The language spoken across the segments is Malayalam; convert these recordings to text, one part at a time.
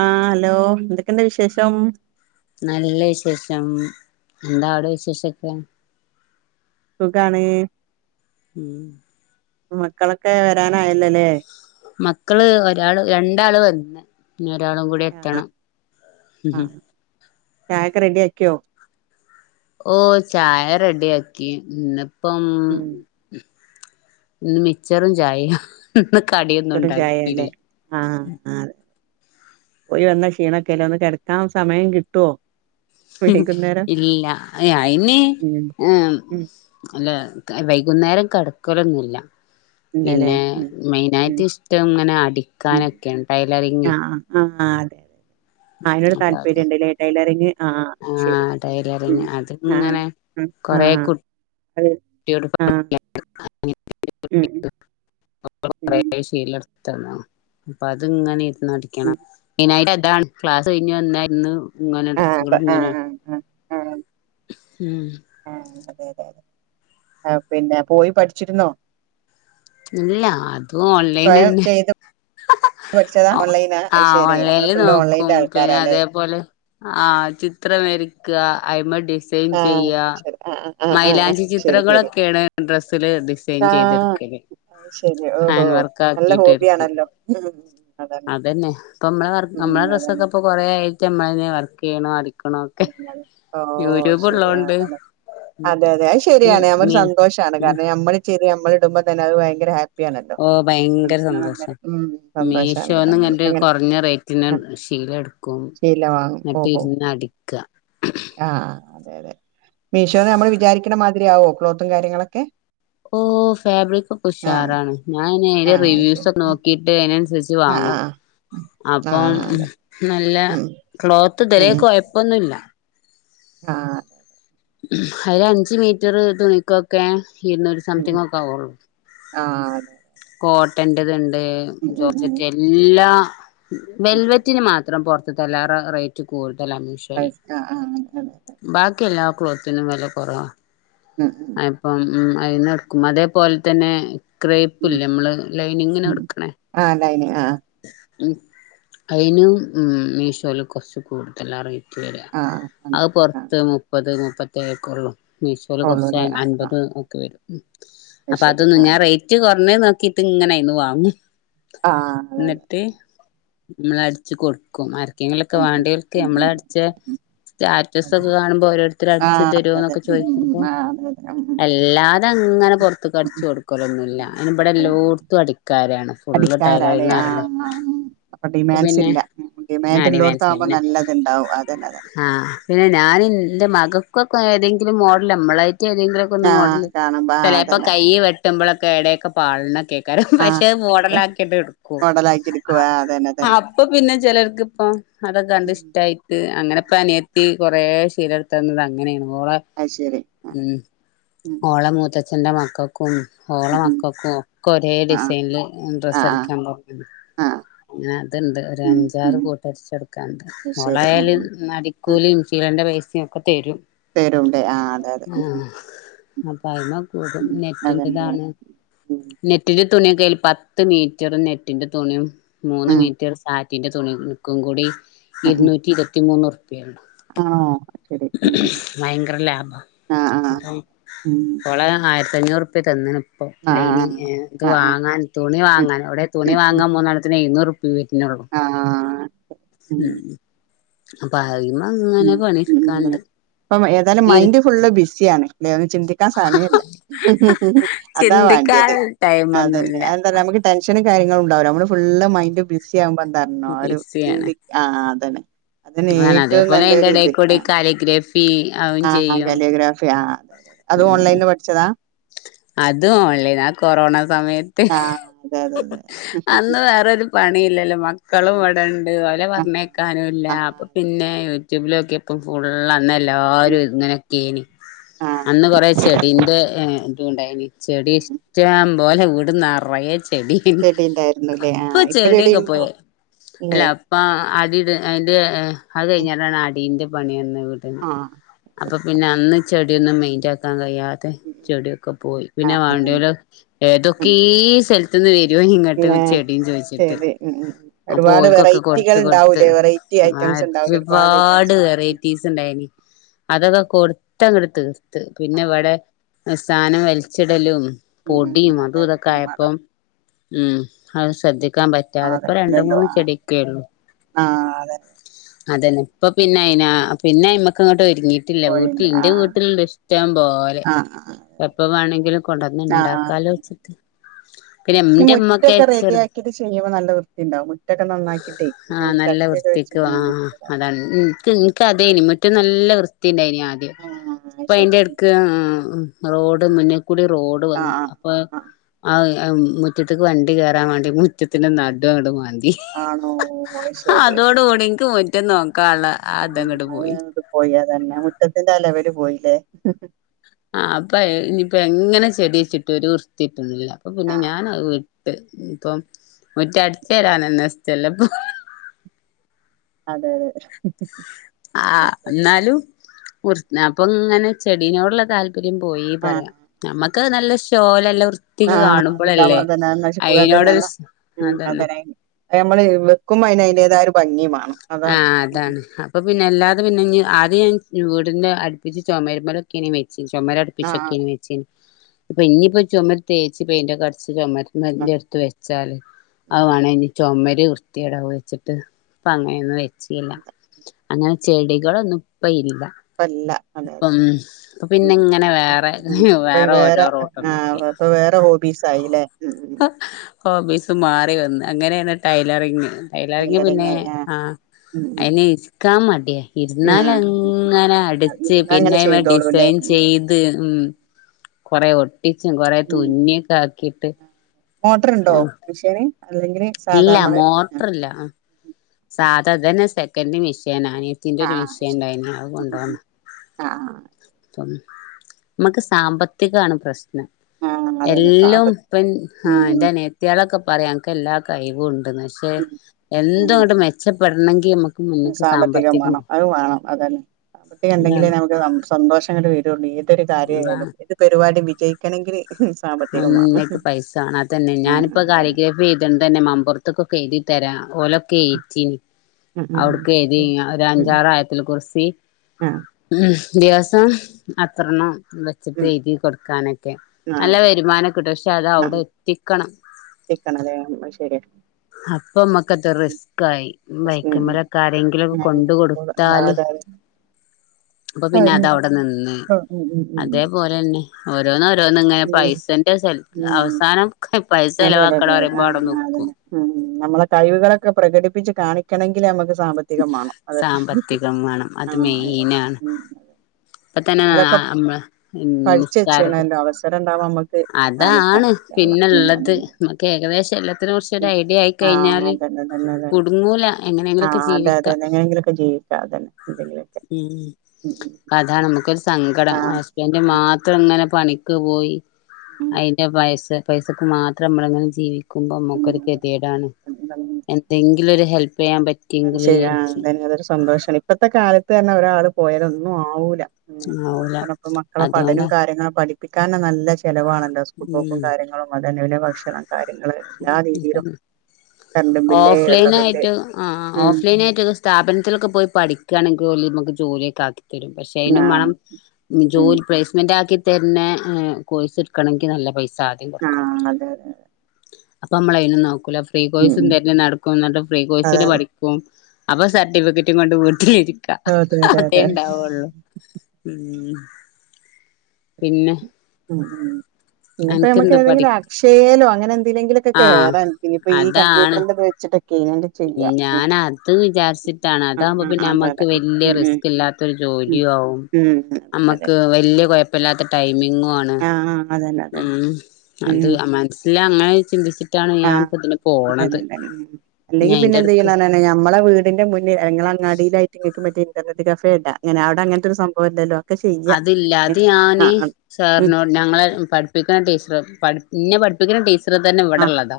ആഹ് ഹലോ എന്തൊക്കെണ്ട് വിശേഷം നല്ല വിശേഷം എന്താടോ വിശേഷൊക്കെ സുഖാണ് ഉം മക്കളൊക്കെ വരാനായല്ലല്ലേ മക്കള് ഒരാള് രണ്ടാള് വന്ന് ഇന ഒരാളും കൂടി എത്തണം ഉ ചക്ക റെഡി ആക്കിയോ ഓ ചായ റെഡി ആാക്കി ഇന്നപ്പം ഉം ഇന്ന് മിച്ചറും ചായ ഇ കടിയൊന്നും ചുടും ചായല്ലേ ഉണ്ടാക്കിയില്ല ആഹ് അതെ പോയി വന്ന ക്ഷീണൊക്കെല്ല ഒന്ന് കിടക്കാൻ സമയം കിട്ടുവോ വൈകുന്നേരം ഇല്ല അ അയിന് ഉം ഉം അല്ലൈ മകുന്നേരം കിടക്കലൊന്നുമില്ല ഇല്ലല്ലേ പിന്നെ ഉം ഉം മെയിനായിട്ട് ഇഷ്ടം ഇങ്ങനെ അടിക്കാനൊക്കെയ ടൈലറിങ് ആ അതെ അതെതെ ആയിനോട് അപ്പൊ അത് താല്പര്യംുണ്ടല്ലേ ടൈലറിങ് ആ ശരി ഉ ടൈലറിങ് അത് ആ ഇങ്ങനെ കൊറെ ആഹ് കു അത ആഹ ഉം നയ ശല്ല അപ്പൊ അത്ങ്ങനെ ഇരുന്ന് അടിക്കണം ഉം മെയിനായിട്ട് അതാണ് ക്ലാസ്സ് കഴിഞ്ഞ് വന്നായിരുന്നു ഇങ്ങനെ ആഹ് ഡ്രസ്സുകളും ഇങ്ങനെയ ആഹ് ആഹ് ഉം അത ആ പിന്നെ പോയി പഠിച്ചിരുന്നോ ഇല്ല അതും ഓൺലൈൻ സ്വയം തന്നെ ചെയ്ത് പഠിച്ചതാ ഓൺലൈനാ അത് ആ ശരി നമ്മള് ഓൺലൈനിില് ഫുള്ള് നോക്കും ഓൺലൈന്റെ പിന്നെ ആൾക്കാരാല്ലേ അതേപോലെ ആഹ ചിത്രം വരരിക്കുക അഐ്മടിി ഡിസൈൻ ആഹ് ചെയ്യ ശരി ആ ആ ആ ആ ആ മൈലാഞ്ചി ശരി ശരി ചിത്രങ്ങളൊക്കെയാണ് ഡ്രസ്സില് ഡിസൈൻ ചെയ്തെടുക്കേ അ ശരി ഓഹോ നല്ല എടുക്കും ഹോബിയാണല്ലോ അതന്നെ ഇപ്പൊ നമ്മളെ വക്ക് ഉം നമ്മളെ അതന്നെ ഡ്രസ്സൊക്കെ ഇപ്പ കൊറേ ആയിട്ട് നമ്മള വർക്ക് ചെയ്യണട ഓ ഉള്ളോണ്ട് ശരിയാങ്ങെ അതെ അതെ അത് ശരിയാണ് നഞമ്മ ഒരു മീ സന്തോഷമാണ് ഉം കാരണം നമ്മെ ചെരി നമ്മള ഇടുമ്പോൾ തന്നെ അത് ഭയങ്കര ഹാപ്പി ആണല്ലോ ഓ ഭയങ്കര മനസ്സിന് നല്ലൊരു സന്തോഷം ഉം സന്തോഷാണ് അതന്നെ നമുക്ക് മീഷോന്ന്ങ്ങ അങ്ങനെ കുറഞ്ഞ റേറ്റിന് ആ കയിലടുക്കും എന്നിട്ട് ഇരുന്ന് അടിക്കുക ആഹ അതെ അതെ മീഷോന്ന് നമ്മൾ വിചാരിക്കണ മാതിരിയാവോ ക്ലോത്തും കാര്യങ്ങളൊക്കെ ഓ ഫാബ്രിക്ക ഒക്കെ ആഹ് ഉഷാറാണ് ഞാൻ അതിറെ ആഹ് അത് ശരി റിവ്യൂസ് ഒെ ഉം നോക്കിട്ട് അനുസ ങ്ങ ആഹ് അപ്പ ആഹ് നല്ല ഉം ക്ലോത്ത് തിിലക്ക് കുഴപ്പൊന്നുമല്ല ആഹ അര അഞ്ച് മീറ്റർ തുണിക്കൊക്കെ ഇരുന്നൂരു സംതിങ് ഒക്കെ ആവുള്ളു ആ അതെ കോട്ടറത്ണ്ട് ഉം ഉം ഉം ജോർച്ചറ്റ് എല്ലാ ഉം ഉം വെൽവറ്റിന് മാത്രംറ റേറ്റ് കൂടുതൽ മഷൽ അത് ശ ആഹ് ആഹ് അങ്ങനെ അതെ ബാക്കിയല്ല ക്ലോത്തിന് വില കുറവ ഉം ഉം ഇപ്പം ഉ അക്കും അതേപോലെ തന്നെ ക്രേ ല്ല ഉം നമ്മള് ലൈനി ഇങ്ങനെ ഉം എടുക്കണേ ആഹ് ലൈനിങ് ആഹ് ഉ അതിനന് മീഷോയിൽ കുറച്ച് കൂടുതൽ അറിയ ആഹ് അത് അങ്ങനെ ആഹ് പുൊറത്ത് മുപ്പത് മുപ്പത്തേഏഴക്ക ഉള്ളൂ മീഷോൽ കുറച്ച കൊള്ളൂല്ലേ ആഹ് അൻപത് ആഹ് ഒക്കെ വരും അത് അപ്പൊ ശരി അതൊന്ന ഞാൻ ആഹ് റേറ്റ് അേ നോക്കിട്ട് ഇങ്ങനൊയിന്ന് വാങ്ങും ആഹ് എന്നിട്ട് നമ്മള അടിച്ചു കൊടുക്കും ആരക്കെങ്കിലൊക്കെ അതെ അതെ ഉം വാണ്ടികൾക്ക് ഉം നമ്മള ഉം ഉം അട സ്റ്റാറ്റസ് അതെ ഒക്കെ കാണുമ്പോ ഓരോരുത്തും അടിച്ചു ആഹ് തരുമോ അതെ അതെ എന്നൊക്കെ ഉം ഉം ചോദിച്ചപ്പോോ ഉം ആഹ് അതെ അതെ ഉം ഉം അല്ലാതെ അങ്ങനെ ഉം പൊർത്ത്ക്കടിച്ചു ഉം കൊടുക്കലൊന്നുല്ലാ ഞാൻ ഇബടെ ആഹ് എല്ലോട്ത്തും അടിക്കാരാണ് ഫുള്ള് അടിക്കാരാല്ലേ ടൈലറിങ്ങറിണെ ആഹ് ആഹ് അപ്പൊ ഡിമാൻഡ്സ് പിന്നെ ഇല്ല ഡിമാൻഡ് ഉള്ളോടത്താവുമ്പോ [unintelligible] നല്ലത്ണ്ടാവും അതന്നെ അതന്നെ ആഹ പിന്നെ ഞാന് ൻ്റെ മകൾക്കൊക്കെ ഏതെങ്കിലും മോഡല് നമ്മളായിട്ട് ച്ചേതെങ്കിലൊക്കെ ഒന്ന് ആഹ് മോടല് കാണുമ്പോ ആഹ് ചെലേപ്പൊ അതന്നെ കൈ അതന്നെ വെട്ടുമ്പോഴൊക്കെ ഇടേക്കൊക്കെ പാളി ക്കാരം പക്ഷേ അത് മോടലാക്കിട്ട് എടുക്കും മോഡലാക്കി ച്ച്ട്ക്കും ആ അതെ അതന്നെ അപ്പൊ പിന്നെ ചെലർക്ക് ഇപ്പ അതൊക്കെ കണ്ട് ഉം ഇഷ്ടായിട്ട് അങ്ങനെപ്പ ആഹ് അനിയത്തി കൊറേ ശീലട്ത്തന്നത് അങ്ങനെയാണ് ഓളെ അത് ശരി ആഹ് ഉം ഉം ഓളെ മൂത്തച്ച ച്ഛൻ്റെ മക്കക്കും ഹോള ഉം ഉം മക്കക്കും ഒക്കെ ഒരേ ആഹ് ഡിസൈനില് ഡ്രസ്സ് ആഹ് അടിക്കാൻ പർഞ്ഞിന്ന് ആഹ് ആഹ് അങ്ങനെ അത്ണ്ട് ഉം ഒരഞ്ചാറ് ഉം കൂട്ടരിച്ചെടുക്കാണ്ട് അത് ശരി ആഹ് മോളായാലും അടിക്കൂലിം ശീ ലന്റെ പൈസിം ഒക്കെതെരും തെരുംണ്ട് ആഹ് അതെ അതെ ഉം ഉം അപ്പൊ അതിനൊക്കെ കൂടും അതന്നെ അതന്നെ നെറ്റിൻ്റെതാണ് ഉം നെറ്റില് തുണിക്കായാൽ പത്ത് മീറ്റർ നെറ്റിന്റെ തുണിം മൂന്ന് ഉം മീറ്ററ് സാറ്റ് റ്റിൻ്റെ തുണിക്കും കൂടി ഇരുന്നൂറ്റി ഇരുപത്തി മൂന്ന് ഉർപ്പിയൊള്ളൂ ആഹ് ഭയങ്കര ലാഭാ ആഹ് ആഹ് ഇപ്പം ഉം ഓളെ ആയ്ര ത്തഞ്ഞൂർപ്പ്യ തന്നീനു അപ്പോ ആഹ് ലൈനിംഗ് ആഹ് ഏ ഇത് ആഹ് ആഹ് വാങ്ങാൻ തുണി ഉം വാങ്ങാൻ ഇവിടെ തുണി ഉം ഉം വാങ്ങാൻ മൂന്നണ്ണത്തിന് എയ്ന്നൂറു പിയേ വര്നൊള്ളൂ ആഹ് ഉം അപ്പ അയ്മ്മ ഉം ങ്ങനെ പണി ഉം ഇപ്പം ഏതാലും മൈൻഡ് ഫുള്ള് ബിസിയാണ് [unintelligible] ചിന്തിക്കാൻ സമയില്ലാ അതാ ചിന്തിക്കാൻ വാണ്ടിയത് അതന്നെ ടൈമൊന്നുല്ല അതെന്താ അറിയോ നമ്മക്ക് ടെൻഷന് കാര്യങ്ങളും ഉണ്ടാവൂല്ല ഇമ്മള് ഫുളള് മൈൻഡ് ബിസി ആവുമ്പോ എന്താർഞ്ഞു ആ ഒരു ബിസിയാണ് ചിന്തി ആഹ് അതന്നെ അതന്നെ ആണ് ഏറ്റവും അതേപോലെ അയിൻ്റെ എടേക്കൂടെ ഈ കാലിഗ്രഫി അതും ആഹ് ചെയ്യും കാലിയോഗ്രാഫി ആഹ് അതെ അതെ അതും ഉം ഓൺലൈൻന്ന് പഠിച്ചതാ? അതും ഓൺലൈനാ ആ കൊറോണ സമയത്ത് ആ അതെ അതെ അതെ അന്ന് വേറൊരു പണി ഇല്ലല്ലോ മക്കളും ഉം ഇവിടെണ്ട് ഓലെ ആ പറഞ്ഞയക്കാനൂല്ല ആ ആഹ് അപ്പ അതെ പിന്നെ അതെ യൂട്യൂബിലോക്കിയപ് ക്കും ഫുള്ള് അന്ന് ഉം എല്ലാരും ഇങ്ങനക്കെയേനി ആ അന്ന് കൊറേ ചെടിന്റെ ഏഹ് ഇതും ഇണ്ടായിനി ചെടി ഉം ഉം ഇഷ്ട്ടം പോലെ വീടുനറയേ ചെടിയേനി ചെടി ഉണ്ടായിരുന്നുല്ലേ ആ ഇപ്പൊ ചെടി ചെടിയൊക്കെ ഉണ്ടോ പോയേ അല്ല ഇല്ലേ അപ്പൊ അടിട് അയിന്റെ ഏഹ് അത് ഉം കഴിഞ്ഞാണ് അടീന്റെ പണി വന്ന് വീട്ടിന് ആ അപ്പൊ പിന്നെ അന്ന് ചെടിയൊന്നും മെയിൻ്റ് ആക്കാൻ കഴിയാ ഉം ഉം ചെടിയൊക്കെ പോയി ആ പിന്നെ അതന്നെ വേണ്ടിയോല് ഉം ഏതൊക്കെയെ സ്ഥലത്ത് ന്ന് വെര് രും ഇങ്ങട്ട് പിന്നെ ചെടീം ചോയ്ച്ചിട്ട് ശരി ഉം ഉം അപ്പോ ഒരുപാട് ഓൽക്കൊക്കെ വെറൈറ്റികൾ കൊടുത്ത് കൊടുത്ത് ഉണ്ടാവൂലേ വെറൈറ്റി ആ ഐറ്റംസ് ഉണ്ടാവൂലേ ഐറ്റംസ് ഒരുപാട് ഉണ്ടാവും വെറൈറ്റീസ് ഇണ്ടായി നി അതൊക്കെ കൊടുത്തങ്ങട്തീർത്ത് ഉം പിന്നെ ആഹ് ഇവടെ സാനം വലിച്ചിടലും ഉം പൊടിയും ഉം അതെ അതും അതെ ഇതൊക്കെ ഉം അതെ ആയപ്പം ഉം അത് ശ്രദ്ധിക്കാൻ പറ്റാതെ രണ്ട് അതല്ലല്ലോ മൂന്ന് ആഹ് ചെടിക്കെള്ളു ആഹ് അതെ അതന്നെ ഇപ്പ പിന്നെ അയിനാ പിന്നെ അയ്മക്ക് അങ്ങട്ട് ഒ ഒരുങ്ങീട്ടില്ല വീട്ടിൽ കോഴിണ്ട് ന്റെ ആഹ് വീട്ടില്ണ്ട് ഇഷ്ടം പോലെ ആഹ് ആഹ് എപ്പ വേണങ്കിലും കൊണ്ടന്ന് ആഹ് ഇണ്ടാക്കാലോച്ചിട്ട് പിന്നെ ഈ ൻ്റെ ഉമ്മക്കെ മുറ്റൊക്കെ റെഡി ചെറു ആക്കിട്ട് ചെയ്യുമ്പോ നല്ല വൃത്തിണ്ടാവും മുറ്റൊക്കെ നന്നാക്കിട്ടേ പിന്നെ ആഹ് ഈ നല്ല ചട്ടിയൊക്കെ വെച്ച് വൃത്തിക്കും ഉം ആഹ് ആഹ് അതാണ് ഇ ഇൻക്ക് ക്ക് അതേനിം മുറ്റം നല്ല വൃത്തി ഇണ്ടായിന് ആദ്യം ആഹ് അത് ഇപ്പ ശരി അയിന്റെ എടക്ക് എഹ് റോഡ് മുന്നിക്കൂടി റോഡ് ആഹ് വന്നു ആഹ് അപ്പൊ ആഹ് അഹ് എഹ് മുറ്റത്തിക്ക് വണ്ടി കേറാൻ വേണ്ടി മുറ്റത്തിന്റെ നടു അങ്ങട് മാന്തി. ആണോ അത് ശരി അതോട് കൂടി ഇൻക്ക് മു ആഹ് [unintelligible] പോയി അത്കാരണം മുറ്റത്തിന്റെ ആ ലെവല് പോയിലേ ആഹ് അപ്പൊ എഹ് ഇനിയിപ്പോ എങ്ങനെ ചെടി വെച്ചിട്ടും ഒരു വൃത്തി കിട്ട്ണില്ല അപ്പ പിന്നെ ആഹ് ഞാനത് വിട്ട് ഇപ്പൊ മുറ്റം അടിച്ച് വാരാനെന്നെ ഇഷ്ടല്ലപ്പം അതെ അതെ അത് ആഹ് ശരി എന്നാലും കുർ നപ്പിങ്ങനെ ചെടീനോടുള്ള താല്പര്യം പോയി പറയാ ആഹ് നമ്മ ക്ക് നല്ല ഷോലല്ല വൃത്തിക്ക് ആഹ് അതുണ്ടാവും കാണുമ്പളല്ലേ അതന്നെ അത് നശിക്കുക അതന്നെ അയിനോടൊരു എന്നാ ഉം അതന്നെ അതരായി നമ്മള് വെക്കുമ്പോ അയ്ന് അയിന്റേതായ ഒരു ഭംഗി വേണം അതാണ് ആഹ് ഉം അതാണ് അപ്പൊ പിന്നെ എല്ലാ അത് പിന്നെ ആദ്യം വീടിൻ്റെ അടുപ്പിച്ച് ചൊമരുമ്മലൊക്കെയിങ്ങനെ വെച്ച് ആഹ് ചൊമരടുപ്പിച്ചൊക്കെയിങ്ങനെ വെച്ച് ഇപ്പ ഇനിയിപ്പ ചൊമര് തേച്ച് പെയ്ന്റക്കെ അടിച്ച് ചൊമര് ആഹ് [unintelligible] അടുത്ത് വെച്ചാല് അത് ഉം വേണേഞ്ഞി ചൊമര് വൃത്തിയേടാവും വെച്ചിട്ട് അപ്പ ഉം അങ്ങനെ ഒന്നും വെച്ചീല്ല അതെ അങ്ങനെ ചെടികളൊന്നും ഇപ്പ ഇല്ല ഇപ്പല്ല അതെ അതെ പം അതെ ഇപ്പം ഉം പിന്നെങ്ങനെ വേറെ വേറെ ഓരോ റോട്ടം നോക്കി അപ്പ വേറെ ഹോബീസ് ആയില്ലേ ഇഹ് ഇം ഹോബീസ് മാറി വന്ന് അങ്ങനെയാണ് ടൈലറിങ് ടൈലറിങ് പിന്നേ ആയി ആഹ് അഹ് ഉം അതിനിരിക്കാ മടിയാ ഉം ആഹ് ഇരുന്നാലങ്ങനെ അടിച്ച് ഇരുന്നാ അങ്ങനെ പിന്നെ അതിമ്മെ ചെയ്തോളൂല്ലേ ഡിസൈൻ ഉം ചെയ്ത് ഇം കൊറേ ഒട്ടിച്ചും കൊറെ തുന്നിയൊക്കെ ആക്കീട്ട് മോട്ടറിണ്ടോ മെഷീന് അല്ലെങ്കിൽ ഇല്ല സാധാമ്മള് ആഹ് മോട്ടറില്ല സാധാ അതന്നെ സെക്കൻ്റ് മിഷ് ഷ്യനാ അനിയത്തിൻ്റെ ആഹ് ഒരു ആഹ് മിഷ്യൻ ഇണ്ടായിനി അത് കൊണ്ടോന്നാ ആഹ് അപ്പം നമ്മക്ക് സാമ്പത്തികാണ് പ്രശ് നം ആഹ് അതന്നെ സാമ്പ എല്ലോം ഇപ്പം ആഹ് ഉം ഇൻ്റെ അനിയത്തിയോളൊക്കെ പറയും അനക്ക് എല്ലാ കഴിവും ഉണ്ട് ണ്ട്ന്ന് പക്ഷെ ഉം എന്തു ആണ്. അങ്ങട്ട് മെച്ചപ്പെടണെങ്കി നമ്മക്ക് സാമ്പത്തികം വേണം അത് വേണം അതന്നെ സാമ്പത്തികം ഇണ്ടങ്കിലേ അതാണ് നമുക്ക് നമ് സന്തോഷം ഇങ്ങട് വരുള്ളൂ ഏതൊരു കാര്യായാലും അതാണ് ഏത് പരിപാടി വിജയിക്കണെങ്കില് സാമ്പത്തികം വേണം മുന്നക്ക് പൈസ വേണം അതന്നെ ആഹ് ഞാനിപ്പ അതന്നെ കാലിഗ്രാഫി എഴുതണതന്നെ മംമ്പുറ മ്പുറത്തൊക്കെ എഴുതി തരാം ഓലൊക്കെ ഏറ്റീനി ഉം ഉം അവിടക്ക് എഴുതി ഉം ഉം ഒരഞ്ചാറായത്തില് കുറ്സി ആഹ് ഉം ഒര് ദിവസം അത്രണ്ണം വെച്ചിട്ട് ഉം എഴുതി കൊടുക്കാനൊക്കെ നല്ല ആഹ് വരുമാനം കിട്ടും പക്ഷേ പക്ഷെ അത് അവിടെ ആഹ് എത്തിക്കണം എത്തിക്കണല്ലേ അത് ശരിയാ അപ്പൊമ്മക്കതൊരു റിസ്ക് ആയി ഉം ബൈക്കുമ്മലൊക്കെ ഉം ആരെങ്കിലുമൊക്കെ കൊണ്ട് ആഹ് കൊടുത്താല് അതെ അതെ അപ്പൊ പിന്നെ അതെ അതെ അതവിടെ നിന്ന് ആഹ് ഉം ഉം ഉം അതേപോലെന്നെ ഓരോന്നോരോ ണ് ഇങ്ങനെ ഉം പൈസന്റെ സൽ ഉം അവസാനം പൈസ അതെ അതെ അതെ ചെലവാക്കണം അതെ പറയുമ്പോ അവിടെ ആഹ് നിക്കും അതന്നെ ഉം നമ്മളെ കഴിവുകളൊക്കെ പ്രകടിപ്പിച്ച് കാണിക്കണങ്കില് നമ്മക്ക് സാമ്പത്തികം മാണം അതെ സാമ്പത്തികം വേണം അത് ആഹ് അതെ മെയിനാണ് ഉം അതെ ഇപ്പ തന്നെ ന്നാലൊക്കെ നമ്മള് പഠിച്ച് നിസ്കാരക്കും വെച്ച്ണല്ലോ അവസരം ഇണ്ടാവാ അതാണ് പിന്നെള്ളത് അതന്നെ നമ്മക്ക് ഏകദേശ എല്ല ത്തിനെ കുറിച്ച് ഒരു ഉം ഐഡിയ ആയി ആഹ് കഴിഞ്ഞാല് അതന്നെ അതന്നെ അതന്നെ കുടുങ്ങൂല എങ്ങനെങ്കിലൊക്കെ ആഹ് അതെ അതെ ജീവിക്കാ അതെ എങ്ങനെങ്കിലൊക്കെ അതന്നെ എന്തെങ്കിലൊക്കെ ഉം ഉം ഉം അതാണ് ഇമ്മക്ക് ഒരു സ് സങ്കടം ആഹ് ഹസ്ബൻഡ് ആഹ് മാത്രം ഇങ്ങനെ പണിക്ക് പോയി ഉം അതിന്റെ പൈസ പൈസക്ക് മാത്രം നമ്മളിങ്ങനെ ജീവിക്കുമ്പോ ഉം നമ്മുക്കൊരു അതന്നെ ഗതികേടാണ് അതന്നെ എന്തെങ്കിലും ഒരു ഹെല്പ് അത് ശരിയാ ആ അതെന്നെ അതൊരു സന്തോഷാണ്. ഇപ്പത്തെ കാലത്ത് തന്നെ ഒരാള് പോയാല് ഒന്നും ആവൂല. ആവൂല അയിക്കുടപ്പ മക്കളെ പഠനവും അതുകൊണ്ടാ കാര്യങ്ങളും പഠിപ്പിക്കാനന്നെ നല്ല [unintelligible] ചെലവാണല്ലോ സ്കൂൾ പോക്കും ഉം കാര്യങ്ങളും അതന്നെ ഓലെ ഭക്ഷണം കാര്യങ്ങള് എല്ലാ രീതിയിലും കറണ്ടും ബില്ല് വെള്ള ഓഫലൈൻ ബില്ല് ആയിട്ട് ആ ഉം ഓഫലൈനായിട്ടൊക്കെ സ്ഥാപനത്തിലൊക്കെ പോയി പഠിക്കാണെങ്കിൽ ഓലമമക്ക് ജോലിയൊക്കെ ആക്കി [unintelligible] തരും പക്ഷെ അതിനും മാണം ആഹ് ഉം. ജോലി പ്ലേസ്മെന്റ് ആക്കി തരുന്ന കോയ്സ് [unintelligible] ആക്കണെങ്കി നല്ല പൈസ ആഹ അതെതെ അതെ അപ്പമ്മളെയ്നും നോക്കൂ, ഫ്രീ ഉം കോഴ്സും ഉം തെരഞ്ഞ് നടക്കും ന്നിട്ട് ഫ്രീ അതെ കോഴ്സിന് അതെ. പഠിക്കും അപ്പൊ സർട്ടിഫിക്കറ്റും കൊണ്ട് വീട്ടിലിരിക്ക.. അതെ ഉണ്ടാവുള്ളു. ഉം പിന്നെ ഉ ഉ പിന്നപ്പ നമക്ക് അനക്കെന്ത് പഠി ഏതെങ്കിലും അക്ഷയേലോ അങ്ങനെ എന്തെ ഇതിങ്കിലെക്കെ ആ കേറാൻ ഇനിപ്പം ഈ അതാണ് കമ്പ്യൂട്ടറിന്റെ ഇത് വെച്ചിട്ടെക്കെ ഞാൻ അത് വിചാരിച്ചിട്ടാണ് ആഹ് അതാകുമ്പോ ആഹ് പിന്നെ അതെ നമ്മക്ക് അതെ വല്യാ ഉം റിസ്ക് ഇല്ലാത്തൊരു ഉം ജോലിയോ ഒ ഉം ഉം അതന്നെ നമ്മക്ക് അതന്നെ വെല്യ കെയപ്പയില്ലാത്ത ടൈംമിങ്ങ് ണ് ആഹ് ആഹ് അതന്നെ അതന്നെ ഉം അത് ഉം മനസിലങ്ങനെ ചിന്തിച്ചിട്ടാണ് ഞാന്പ്പതിന് അതന്നെതെന്നെ ഉം അല്ലെങ്കി എടക്ക് പിന്നെന്ത്യ്യണാണ് ഞമ്മളെ വീടിന്റെ മുന്നി ഞങ്ങള് അങ്ങാടിയിലായിട്ട് [unintelligible] മറ്റേ ഇന്റർനെറ്റ് കഫേടാ അങ്ങനെ അവിടെ അങ്ങനത്തൊരു സംഭവലല്ലോ അതില്ല അത് ഞാന് ഉം സാറ്നോട് ഞങ്ങളെ പഠിപ്പിക്ക്ണ ടീച്ചർ പഠി ഇന്നെ പഠിപ്പിക്ക്ണ ടീച്ചറ് തന്നെ ആഹ് ഇവടെള്ളതാ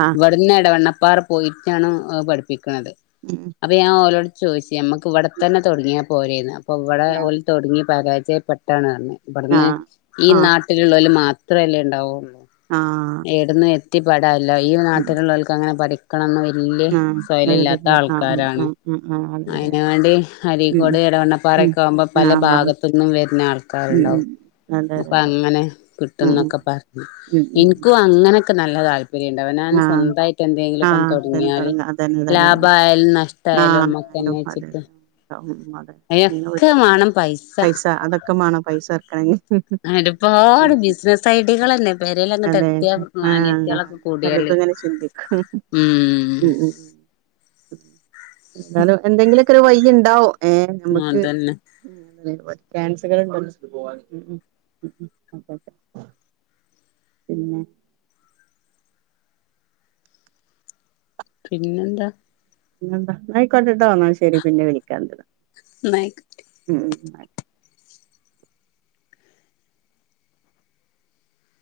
ആഹ് ഇവിട്ന്ന് എടവണ്ണ ഇപ്പാറെ പോയിറ്റാണ് പഠിപ്പിക്ക്ണത് ഉം അപ്പ ഞാൻ ഓലോട് ചോയിച്ച് ഞമ്മക്ക് ഇവടെത്തന്നെ തൊടങ്ങിയാപോരേന്ന് അപ്പൊ ഇവടെ ഓല് തൊടങ്ങി പരാജയ പെട്ടാണറ്ഞ്ഞ് ഇബട്ന്ന് ആഹ് ഈ ആഹ് നാട്ടില്ള്ളൊല് മാത്രല്ലേ ഇണ്ടാവൊള്ളൂ ആഹ് ഏട്ന്ന് എത്തി പെടാലോ ഈ ഉം നാട്ടിലുള്ളവൾക്ക് അങ്ങനെ പഠിക്കണംമെന്ന് ഇ വല്യ ആഹ് സ്വയില ഇല്ലാത്ത അതില്ല ആഹ് ഉം ആൾക്കാരാണ് ഉം ഉം ആഹ് അതെ അതെ അയിന് അതെ വേണ്ടി ഉം അരീക്കോട് എടവണ്ണപ്പാ ഉം ഉം പറെക്ക ആകുമ്പം പല ആഹ് വന്ന് ബാഗത്തു നിന്നും വെരുന്ന ആൾക്കാര് ഉം ഉം ഉണ്ടാവും അതെ അതെ അപ്പൊ അതെ അങ്ങനെ ഉം ഉം കിട്ടുന്നൊക്കെ പറഞ്ഞു ഉം ഉം ഉം ഇനിക്കും അങ്ങയൊക്കെ നല്ല താല് താല്പര്യയിണ്ടാവനാണ് ഞാൻ ആഹ് സ്വന്തായായിട്ട് എന്തെങ്കിലും ഒക്കെ ആഹ് അതന്നെ തൊടങ്ങിയാല് തുടങ്ങ അതന്നെ അതന്നെ അതന്നെ ലാബയാലും നഷ്ടയാലും മ്മക്ക് കന്നെച്ചിത്ത ഉ അതെ പൈസ അതൊക്കെ മാണോ പൈസ എറക്കണമെങ്കിൽ അയിന്റെ ഓപാട് ബിസിനസ്സ് ഐഡിയകൾ തന്നെ പെരേൽങ്ങ് അതെ എത്തിയ ആഹ് അനിയത്തികളൊക്കെ പലതും കൂടിയള്ളി ഇങ്ങനെ ചിന്തിക്കും ഉം എന്താലും എന്തെങ്കിലുക്കെ ഒരു വയി ഇണ്ടാവ് ഏ നമക്കെ അതന്നെ ക്യൻസകൾ ഉണ്ടല്ലോ [inaudible] പിന്നെ പിന്നെന്താ പിന്നെന്താ നയി കൊണ്ടിട്ട് തോന്നാൽ ശരി പിന്നെ വിളിക്കാം ന്നായിക്കോട്ടെ [inaudible]